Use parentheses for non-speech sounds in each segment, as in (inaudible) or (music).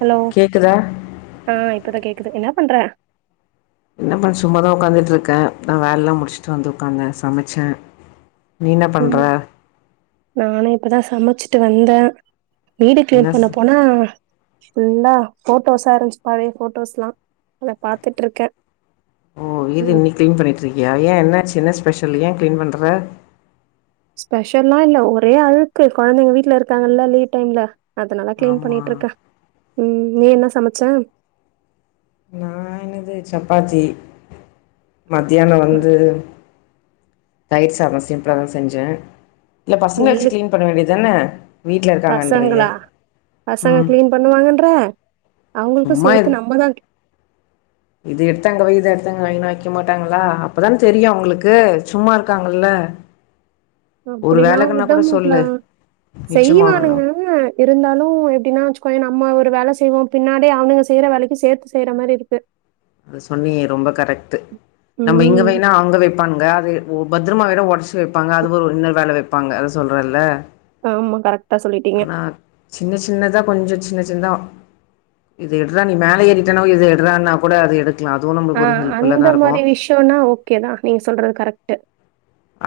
Hello கேக்குதா ஆஹ இப்பதா கேக்குது என்னப் பன்ற என்ன பண்ண சும்மாதா உட்காந்துட்டு இருக்கே பதா வேல எல்லா முடிச்சுட்டு வந்து உட்காந்தேன் சமைச்ச உம் நாநே இப்பதா சமைச்சு ட்டு வந்த வீடு கிளீன் என்ன ஸ் பண்ண போனா ஃபுல்லா போட்டோஸா இருச்சு பழைய போட்டோஸ்லா அத பாத்துட்டு இருக்க ஓ இது இன்னிக்கு கிளீன் பண்ணிட்டு இருக்கியா ஏன் என்னாச்சு என்னா ஸ்பே ஸ்பெஷல் ஏ கிளீன் பண்ணற ஸ்பெஷல்லா இல்ல ஒரே அழுக்கு குழந்தைங்க வீட்டு்ல இருக்காங்கல்ல லீவ் டைம்ல அதனால்லா கிளீன் ஆமா பண்ணிட்டு இருக்க உம் நீ என்ன சமைச்ச நா என்னது சப்பாத்தி மத்தியான வந்து தய்ர் சாதோ சிம்ப்ள்லா தா செஞ்சே இல்ல பசங்கள வச்சு வெயிலுக் க்ளீன் பண்ண வேண்டிதானே பசங்களா பசங்க ம் க்ளீன் பண்ணுவாங்கன்ற அவங்குளுக்கு சும்மா இது சேத்து நம்மதான் க் இது எடுத்து அங்க வை அதை எடுத்தங்க வைனு வய்க்க மாட்டாங்களா அப்பதானே தெரியும் உங்களுக்கு சும்மா இருக்காங்கல்ல ஒரு அப்டிலா வேலைக்குன்னா உட கூட முட்ல சொல்லு மிச்சமாகலா செய்வானுங்கஅ இருந்தாலுன் எப்டின்னா வச்சுக்கோயேன் நம்ம ரு வேல செய்வோ பின்னாடி அவனுங்க செய்ற வேலைக்கு சேத்து செய்ற மாரி இருக்கு அது சொன்னியே ரொம்ப கரெக்ட்டு நம்ம இங்க ம் வைனா அவங்க வெப்பான்க அத ஓ பத்ரமாவைனா ஒடச்சி வெப்பாங்க அது ஓ இன்னரு வேல வெப்பாங்க அதா சொல்றல்ல உம் கரட் ஆனா சின்ன சின்னதா கொஞ்ஜோ சின் சின்தா இது எடுறா நீ மேல ஏறிட்ட (unintelligible) இது எடுறான்னா கூட அது எடுக் ஆஹ் அந்த மாரி விஷ்யன்னா ஓகேதா நீங்க சொல்றது கரெக் ட்டு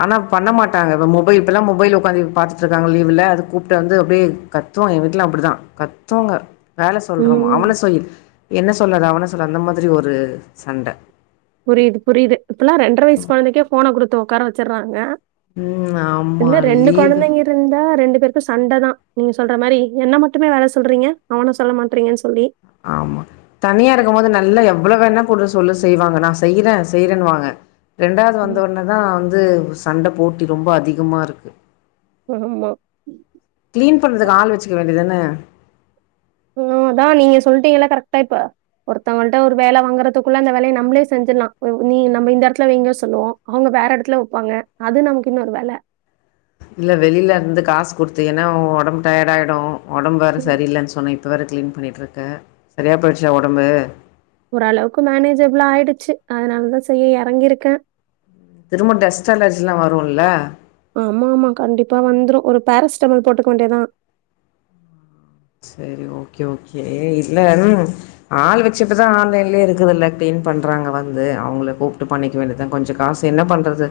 ஆனா பண்ண மாட்டாங்க மொபை இப்ப மொபைல் ஒட்காந்து பாத்துட்டு இருக்காங்க லீவுல அது கூப்பிட்டு வந்து அப்டியே கத்தூ என் வீட்ல அப்டிதா கத்தூங்க வேல சொல்றோமா ம் அவன சொய்யி என்ன சொல்லாதா அவன அப்புறோ அந்த மாதிரி ஒரு சண்ட புரிது புரிது இப்பெல்லா ரெண்டற வயசு கொழந்தைக்கே போன குடுத்து உக்கார வ ச்சிறாங்க ம். ஆமா. இல்ல ரெண்டு லீவு. கொழந்தைங்க இருந்தா ரெண்டு பேருக்கு சண்ட தா நீங்க சொல்ற மாரி என்ன மட்டுமே வேல சொல்றீங்க அவன சொல்ல மாட்டறீங்கன்னு சொல்லி ஆமா தனியா இருக்கும்போது நல்லா எவ்ளோ வேணா போடு சொல்லு செய்வாங்க நா செய்ற செய்றனுவாங்க ரெண்டாவது ம், வந்தவுடனே தா வந்து சண்ட போட்டி ரொம்போ அதிகமாருக்கு ஆமா அப்டிதான ஆஹ் அதா நீங்க சொல்லிட்டீங்கல்ல கரெக்ட்டா இப்ப ஒருத்தவங்கள்ட்ட ஒரு வேல வாங்குறதுகுள்ள அந்த வேலயே நம்மளே செஞ்சுல்லா நீ நம்ம இந்த எடத்துல வைங்க சொல்லுவோ அவங்க வேற எடத்துல வைப்பாங்க அது நமக்கு இன்னொரு வேல இல்ல வெளியில இருந்து காசு குடுத்தினா உன் ஒடம்பு டயர்ட் ஆய்டும் ஒடம்பு வேற ம் சரியில்லன்னு சொன் இப்ப வேற க்ளீன் பண்ணிட்டுருக்க சரியா போயிடுச்சா ஒடம்பு ஓரளவுக்கு மேனேஜபிளா ஆயிடுச்சு அதனாலதா செய்ய எறங்கிருக்க திரும்ப டஸ்ட் அலர்ஜில்லா வருல்ல ஆமா ஆமா கண்டிப்பா வந்துரு ஒரு பேரசிட்டமால் போட்டுக்க வேண்டியதா செரி ஓகே ஓகே இல்ல ம் ஆள் வச்சப்பதான் ஆன்லைன்லயே இருக்குதுல்ல க்ளீன் பண்றாங்க வந்து அவங்கள கூப்பிட்டு பண்ணிக்க வேண்டியதா கொஞ்சோ காசு என்ன பண்றது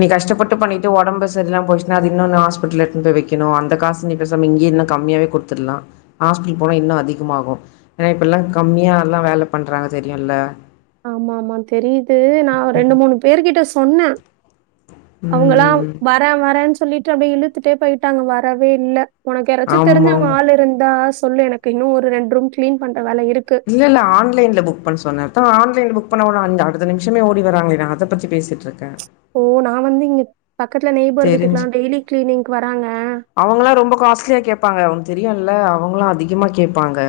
நீ கஷ்டப்பட்டு பண்ணிட்டு ஒடம்பு சரியில்லாம போய்சுன்னா அது இன்னொன்னு ஹாஸ்பிட்டல எடுத்துனு வந்து வெக்கணு அந்த காசு நீ பேசாம இங்கயே இன்னு கம்மியாவே குடுத்துடலா ஹாஸ்பிட்டல் போனா இன்னு அதிகமாகு ஏனா இப்பெல்லா கம்மியா எல்லா வேல பண்றாங்க தெரியுல்ல ஆமா ஆமா தெரியுது நான் ரெண்டு மூணு பேருக்கிட்ட சொன்னா அவங்கெல்லா ம் வர்ற வர்ற சொ சொல்லிட்டு அப்டியே இழுத்துட்டே போயிட்டாங்க வரவே இல்ல உனக்கு யாராச்சு ஆமா தெரிஞ்சவங்க ஆமா ஆள் இருந்தா சொல்லு எனக்கு இன்னு ஒரு ரெண் ரூம் க்ளீன் பண் இல்ல இல்ல ஆன்லைன்ல புக் பண்ண சொன்ன அதா ஆன் லைன் புக் பண்ண ஒன்ன அஞ் அடுத்த நிமிஷமே ஓடி வராங்ளே நா அதப்பத்தி பேசிட்ருக்க ஓ நா வந்து இங்க பக்கத்துல நெய்பர் வீட்டுக்கெல்லா டெய்லி க்ளீனிங்க்கு வர்ராங்க அவங்கெல்லா ரொம்ப காஸ்ட்லியா கேப்பாங்க உன்க்கு தெரியுல்ல அவங்ளா அதிகமா கேப்பாங்க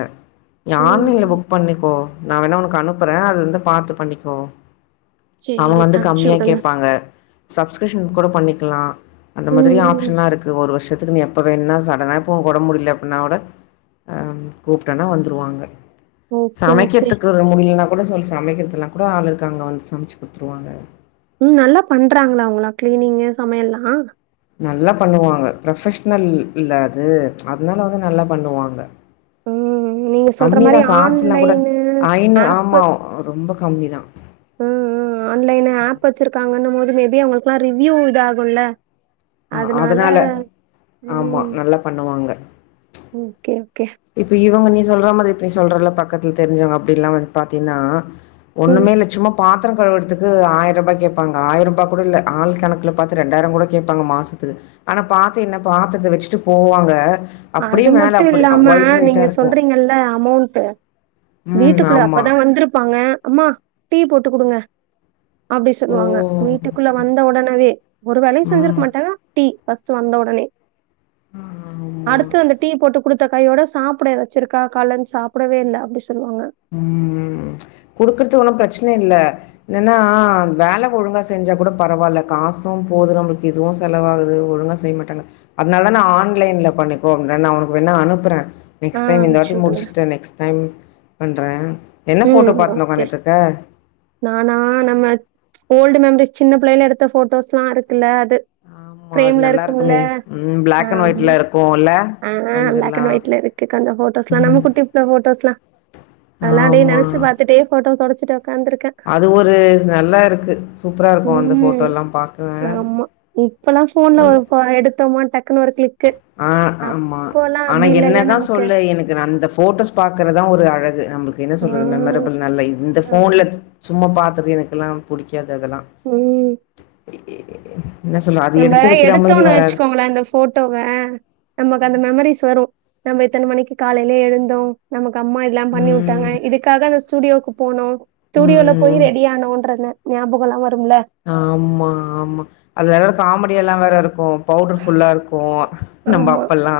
நீ ம், ஆன்லைன்ல ம். புக் பண்ணிக்கோ நா வேணா உனக்கு அனுப்புற அத வந்து பாத்துப் பண்ணிக்கோ அவங்க சரி வந்து அனுப்பிச்சு கம்மியா விடுங்க. கேப்பாங்க சப்ஸ்க்ரிப் த்து கூட பண்ணிக்குலா அந்த ம், மாதிரி ம். ஆப்ஷன்லா இருக்கு ஒரு வர்ஷ் நீ எப்ப வேண்ணா சடனா இப்போ ஒங் ஒடம்பு முடியில அப்புன்னாக் கூட ஆஹ் ம் கூப்ட்டன்னா வந்துருவாங்க ஓகே, ஓகே. சமைக்கெற்த்துக்கு ரொம் முடியில்னாக் கூட சொல்லு சமைக்கெற்துலா கூட ஆள் இருக்காங்க வந்து சமச்சு குடுத்துடுவாங்க உம் நல்லா பண்றாங்ளா அவுங்களா க்ளீனிங்கு சமையல்லா நல்லா பண்ணுவாங்க ப்ரொஃபஷ்னல்ல அது அத்னால வந்து நல்லா பண்ணுவாங்க ம். நீங்க சொல்ற கம்மிதா மாரி காசுல்லாங் கூட ஆன்லைனு, ஐனு ஆப் ஆமா ரொம்ப கம்மிதா ம் ம் ஆன்லைனு ஆப் வச்சிருக்காங்கன்னம் மே பி அவுங்களுக்குல்லா ரிவ்யூ இதாகுல்ல ஆஹ் அதனால ஆமா நல்லா பண்ணுவாங்க உம் இப்ப இவங்க நீ சொல்ற மாரி இப்ப நீ சொல்றல பக்கத்துல தெரிஞ்சவங்க அப்டில்லா வந்து பாத்தீன்னா ம். ஒன்னுமே இல்ல சும்மா பாத் த்ரொ கழவற்துக்கு ஆய்ருபா கேப்பாங்க ஆயிருபா கூட இல்ல ஆள் கணக்குல பாத்து ரெண்டாயிரங் கூட கேப்பாங்க மாசத்துக்கு ஆனா பாத்து என்ன பாத்ரத்த வச்சுட்டு போவாங்க அப்டியே மேல அப்டி ஆமா ஒயிட் ஒயிட்டா நீங்க இருக்கு சொல்றீங்கல்ல அமௌண்ட்டு ம் வீட்டுக்குள்ள ஆமா அப்பதா வந்த்ருப்பாங்க அம்மா டீ போட்டு குடுங்க அப்டி ஓ சொல்லுவாங்க வீட்டுக்குள்ள வந்த ஒடனவே ஒரு வேலையு ம் செஞ்சிருக்க மாட்டாங்க டீ ஃபஸ்ட்டு வந்த ஒடனே ஆமா அடுத்து அந்த டீ போட்டு குடுத் த கையோட சாப்புட எதாச்சு இருக்கா காலருந் சாப்படவே இல்ல அப்டி சொல்லுவாங்க ம் குடுக்குற்து ஒன்னு ப்ரச்சன இல்ல என்னன்னா வேல ஒழுங்கா செஞ்சா கூட பரவால்ல காசும் போகுறவுங்ளுக்கு இதுவும் செலவாகுது ஒழுங்கா செய்ய மாட்டாங்க அதனால நா ஆன்லைன்ல பண்ணிக்கோ (unintelligible) நா உனக்கு வேணா அனுப்புறே ஆ நெக்ஸ் டைம் இந்த அனுப்பிச்சு வாட்டி விடுங்க. முடுஷ்ட்ட நெக்ஸ் டைம் பண்றே என்ன போட்டோ ம் பாத்ணு ஓகே. உக்காந்துட்றுக்க நானா நம்ம ஓல்டு மெமரிஸ் சின்ன புள்ளைைல எடுத்த போட்டோஸ்லாம் இருக்குல்ல அது ஆமா அது ஃபிரம்ல நல்லா இருக்கும்ல இருக்குமே. ம் பிளாக் அண்ட் ஒயிட்ல ஆம்னொ இருக்கும்ல ஆ பிளாக் அண் கொஞ்சல்லாம். ஒய்ட்ல இருக்கு கொஞ்சொ போட்டோஸ்லாம் நம்ம குட்டி புள்ள போட்டோஸ்லாம் அதுலா அப்டியே ஆமா. நெனச்சு பாத்துட்டே போட்டோ தொட அது ஒரு நல்லா இருக்கு சூப்ராருக்கும் அந்த ம். போட்டோலா பாக்கவே இப்பொலா ஃபோன்ல ஒரு (inaudible) எடுத்தோமா டக்குனு ஒரு க்ளிக் ஆ ஆமா ஆனா இல்லல்ல என்னதா நமக்கு சொல்லு எனக்கு ந அந்த ஃபோட்டோஸ் பாக்குறதா ஒரு அழகு நம்பெளுக்கு என்ன சொல்றது ம் மெமரபுள் நல்ல இந்த ஃபோன்ல ஆமா. சும்மா பாத் (unintelligible) புடிக் கு அந்த இதல்லா ம். நம்ம மாதிரி எடுத்தோன்னு வராது. வெச்சுக்கோங்ள அந்த ஃபோட்டோவ நமக்கு அந்த மெமரீஸ் வரு நம்ம இத்தன மணிக்கி காலைல எழுந்தோ நமக் அம்மா எல்லா பண்ணி உட்டாங்க ம். இதுக்காக வஸ் ஸ்டுடியோக்கு போனோ ஸ்டுடியோல போய் ரெடி ஆனோன்றந்த ஞாபகொலா வ ஆம்மா ஆமா அது வேற காமெடியெல்லா வேற இருக்கு பௌடர் ஃபுல்லா இருக்கு நம்ப ஆமா. அப்பல்லா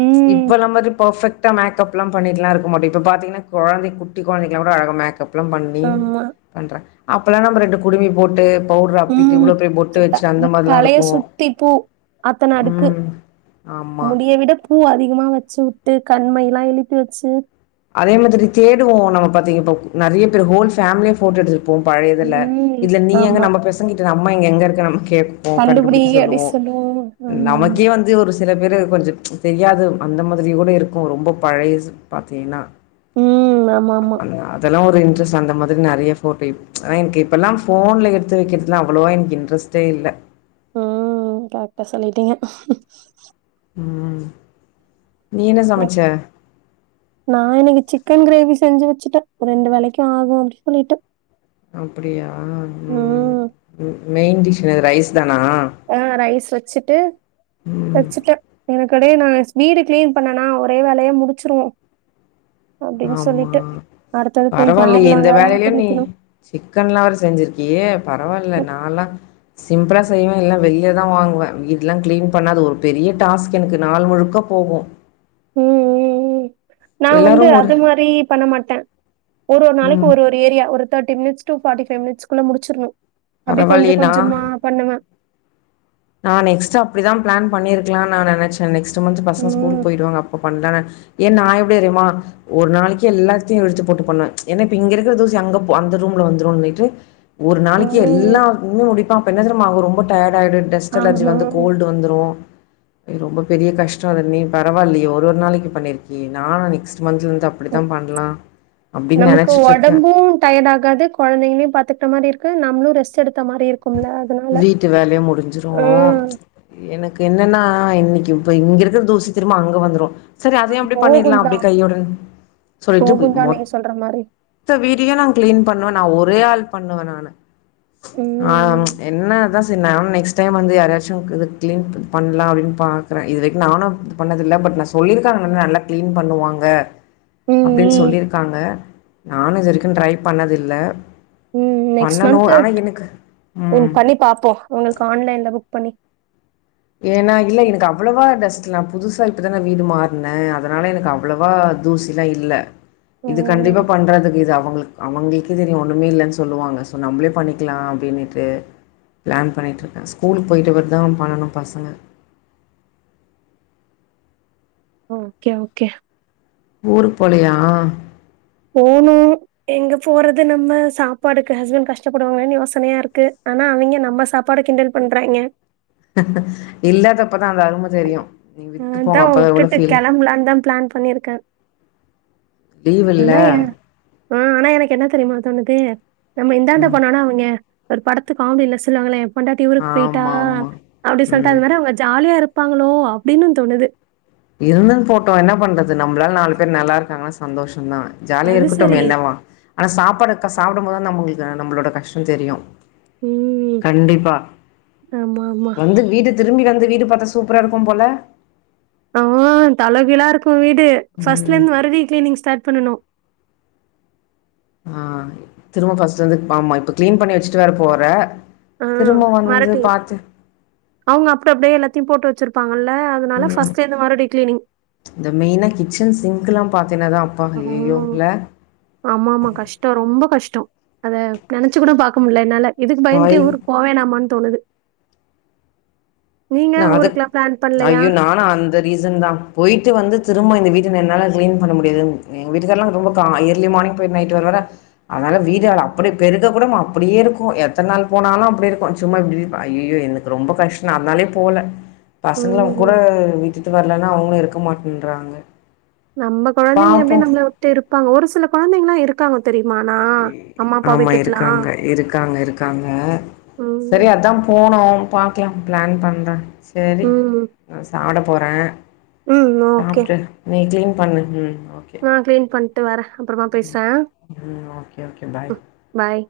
ம். இப்ப நம்மது பஃபெக்ட் டா மேக்கப்லா பண்ணிட்லா இருக்க மாட்டொ இப்ப பாத்தீங்னா கொழந்தைக் குட்டி கொழந்தைக்கெல்லா கூட அழகா மேக் கப்லா பண்ணி ஆமா. பண்ற அப்பலா நம்ம ரெண்டு குடுமி போட்டு பவுடர் அப்பிட்டு ம் இவ்ளோ பெரிய பொட்டு சுத்த வச்சு அந்த ம் மாரிலா தலைய இருக்கு சுத்தி பூ அத்தன அடுக்கு ம் ஆமா முடிய விட பூ அதி திகமா வெச்சுவுட்டு கண்மைலா இழுப்பி வெச்சு அதே மாதிரி தேடுவோ நம்ம பாத்தீங்க இப்ப நெறைய பேர் ஹோல் ஃபேமிலியா ஃபோட்டோ எடுத்துட் ருப்போ பழய இதுல ம். இதுல நீ எங்க ஆமா. நம்ப பெசங்கிட்டு ந அம்மா இங்க எங்க இருக்க கேக்கு கண்டுபிடி கண்டுபுடிக்கெ அப்டி சொல்லுவோ சொல்லுவோம் ஆமா ஆமா நமக்கே வந்து ஒரு சில பேரு கொஞ்ச தெரியாது அந்த மாதிரி கூட இருக்கு ரொம்ப பழைசு ப சேனா ம் ஆமா ஆமா அந் அதெல்லா ஒரு இன் இன்டரெஸ்ட் அந்த மாதிரி நெறைய போட்டே எடு ச்ச் எனக்கு இப்பல்லா போன்ல எடுத்து வெக்கிறதுலா அவ்ளோவ எனக்கு இன்டரெஸ்ட்டே இல்ல ம் கரெக்ட்டா சொல்லிட்டீங்க ம் நீ என்ன சமைச்ச? (inaudible) நான் இன்னைக்கு சிக்கன் கிரேவி செஞ்சு வெச்சுட்ட ஒரு ரெண்டு வேலைக்கு ஆகும் அப்டினு சொல்லிட்டு அப்படியா உம்ம்ம் ம் உம் மெயின் டிஸ் இது ரைஸ் தானா? ஆ ரைஸ் வெச்சுட்டு ம். வச்சுட்ட எனக்கு அப்டியே நாங்க ஸ் வீடு கிளீன் பன்னனா ஒரே வேலையா முடிச்சிருவோம் ஆமா அடுத்தது போய் பரவால்லையே மாவுலா இந்த வேற வேலைலு ஆட்டி நீ வைக்கணு சிக்கன்ல்லா வேற செஞ்சிருக்கியே பரவால்ல ம் நால்லா சிம்பிளா செய்வே இல்லனா வெளிய தா வாங்குவே வீடெல்லா கிளீன் பண்ணா அது ஒரு பெரிய டாஸ்க் எனக்கு நாள் முழுக்க போகும் உம் உம் உம் நா வந்து எல்லாரும் ஒரு அது மாதிரி பண்ண மாட்டேன் ஒரு ஒரு நாளைக்கு ம் ஒரு ஒரு ஏரியா ஒரு தேட்டி மினிட்ஸ் டு ஃபாட்டி ஃபைவ் மினிட்ஸ்குள்ள முடிச்சிருனு அப்டி கொஞ்ச பரவாயில்லையே கொஞ்சமா பண்ணுவே நான் நெக்ஸ்ட்டு அப்படிதா பிளான் பண்ணிருக்கலாம்னு நா நெனச்சே நெக்ஸ்ட் இந்த மந்த் பசங்க ஸ்கூலு ம் போய்டுவாங்க அப்ப பண்ணலன ஏ நா எப்படி எரிமா ஒரு நாளைக்கே எல்லாத்தையு இழுத்து போட்டு பண்ணுவே ஏன்ன இப்ப இங்க இருக்கிற தூசி அங்க போ அந்த ரூம்ல வந்துரும்னிட்டு ஒரு நாளைக்கு ம் எல்லா இன்னு முடிப்பா அப்ப என்ன தெரியுமா ஆவு டயட் ஆயிடுட் அலர்ஜி ஆமா. வந்து கோல்டு வந்துரு ரொம்ப பெரிய கஷ்ட அது நீ பரவாயில்லையே ஒரு ஒரு நாளைக்கு பண்ணிருக்கியே நானா நெக்ஸ்ட் மந்த்ல இருந்து அப்டித்தா பண்லா அப்டின்னு நமக்கு நெனச்சிட்டு இருக்கே உடம்பு டயர்ட் ஆகாது குழந்தைங்களையு பாத்துக்கிட்ட மாரி இரு க்கு நம்மூளு ரெஸ்ட் எடுத் வீட்டு வேலையே முடிஞ்சிரூ ஆ எனக்கு என்னன்னா இன் இப்ப இங்க இருக்கிற தூசி திரும்ப அங்க வந்துரு சரி அதையு அப்படி பண்ணிடலா போகும் அப்படி தான். கையோட சொல்லிட்டு போகும் தான் நீங்க சொல்ற மாரி. மொத்த வீடியு நா கிளீன் பண்ண நா ஒரே ஆள் பண்ணுவே நானு ஆஹ் ம். என்னாதா செரி நானு நெக்ஸ்ட் டைம் வந்து யாரையாச்சு கிளீன் பண்லா அப்டின் பாக்கற இது வெரைக்கு நானு பண்ணதுல்ல பட் நா சொல்லிருக்க அவுங்க நல்லா கிளீன் பண்ணுவாங்க ம். அப்டின் ம். சொல்லிருக் காங்க நானு இதுரைக்கு ட்ரை பண்ணதில்ல ம். நெக்ஸ்ட் பண்ணணு மந்த்து ஆனா எனக்கு ம் பண்ணி பாப்போ உங்குள்க்கு ஆன்லைன்ல புக் பண்ணி ஏன்னா இல்ல எனக்கு அவ்ளவா டஸ்ட்டுலா புதுசா இப்பதான நா வீடு மாற்ன அதனால எனக்கு அவ்ளவா தூசில்லா இல்ல இது கண்டிப்பா ம். பண்றதுக்கு இது அவுங்ளுக் அவுங்ளுக்கு தெரியு ஒன்றுமே இல்லன் சொல்லுவாங்க ஸோ நம்ளே பண்ணிக்கலா அப்டின்னுட்டு பிளான் பண்ணிட்டுருக்க ஸ்கூலுக் போயிட்ட பேர் தா பண்ணணு பசங்க ஓகே ஓகே ஊருக் போலையா போணு எங்க போறது நம்ம சாப்பாடுக்கு ஹஸ்பண்ட் கஷ்டப்படுவாங்களேன்னு யோசனையா இருக்கு ஆனா அவிங்க நம்ம சாப்பாட கிண்டல் பண்றாய்ங்க இல்லாதப்ப அதா எவ்ளோ உட்டுட்டு ஃபீல் கெளம்ப்லான்தா ப்ளான் பண்ணிருக்க லீவ் இல்ல ஆனா ஏ ஆ ஆனா எனக்கு என்ன தெரியுமா தோணுது நம்ம இந்தாண்ட ம் போணோனே அவிங்க ஒரு படத்து காமெடில சொல்லுவாங்களே பொண்டாட்டி ஊருக்க போயிட்டா ஆமா ஆமா அப்டி சொல்ட்டு அது ம் மாரி அவுங்க ஜாலியா இரு ப்பாங்களோ அப்டின்னு தோணுது இருந்துன் போட்டு என்னா பண்ற து நம்ளால நால் பேர் நல்லாருக்காங்ளா சந்தோஷ் ந்தா ஜாலியா அது சரி. இருக்கட்டுமே என்னவா ஆனா சாப்பாடு கஸ் சாப்டம் போதா நம்ளுக்கு நம்பளோட கஷ்டொ தெரியு ம் கண்டிப்பா ஆமா ஆமா. வந்து வீடு திரும்பி வந்து வீடு பாத்தா சூப்ரா இருக்கும் போல ஆ தலகீழா இருக் ஊ வீடு ம் ஃபர்ஸ்ட்லந்து மறுபடி க்ளீனிங் ஸ்டார்ட் பண்ணணு ஆ திரும்ப ஃபர்ஸ்ட்லந்து ஆமா இப்ப கீளீன் பண்ணி வெச்சிட்டு வேற போற அ திரும்ப வந்து மறட்டி பாத்து அவுங்க அப்டு அப்டியே எல்லாத்தியு போட்டு வெச்சிருப் ம் இந்த மெயினா கிச்சன் சிங்க்குல்லாம் ஹம் ஆமாமா கஷ்டோ ரொம்ப கஷ்டோ அத நெனச்சு கூட பாக்க முட்ல என்னால இதுக்கு பயந்துட்டே ஸ்பாயில் ஊருக்கு போவேணாம்மா தோணுது நீங்க (unintelligible) ஊருக்குலாம் பிளான் (inaudible) பண்ணலையா? ஐயோ நானா அந்த ரீசன் தா போயிட்டு வந்து சும்மா இந்த வீட்ட என்னால கிளீன் பண்ண முடியாது எங்க வீட்டுக்கார்லா ரொம்ப இயர்லி மார்னிங் போய் நைட் வர வர அதனால வீடு அப்படி பெருக கூட அப்டியேருக்கு எத்தன் நாள் போனாலு அப்படி இருக்கும் சும்மா இப்படி ஐயிய்யோ எனக்கு ரொம்ப கஷ்டோ அதனாலே ப் போல பசங்ளா ம். கூட வீட்டு வரலன்னா அவுங்ளு இருக்க மாட்டேன்றாங்க நம்ம கொழந்தைங்க எப்டி பாப்போ நம்மள விட்டுருப்பாங்க ஒரு சில கொழந்தைங்ல்லா இருக் (unintelligible) ஆமா இருக்காங்க இருக்காங்க இருக்காங்க சேரி ம். அதா போனோ பாக்லா பிளான் பண்றே சேரி ம். (unintelligible) போறே ம். சாப்ட்டே (unintelligible) பண்ணு உம் ஆஹ் க்ளீன் பண்ட்டு வரே அப்றோமா பேசுரே ம் ஓகே ஓகே பாய் பாய்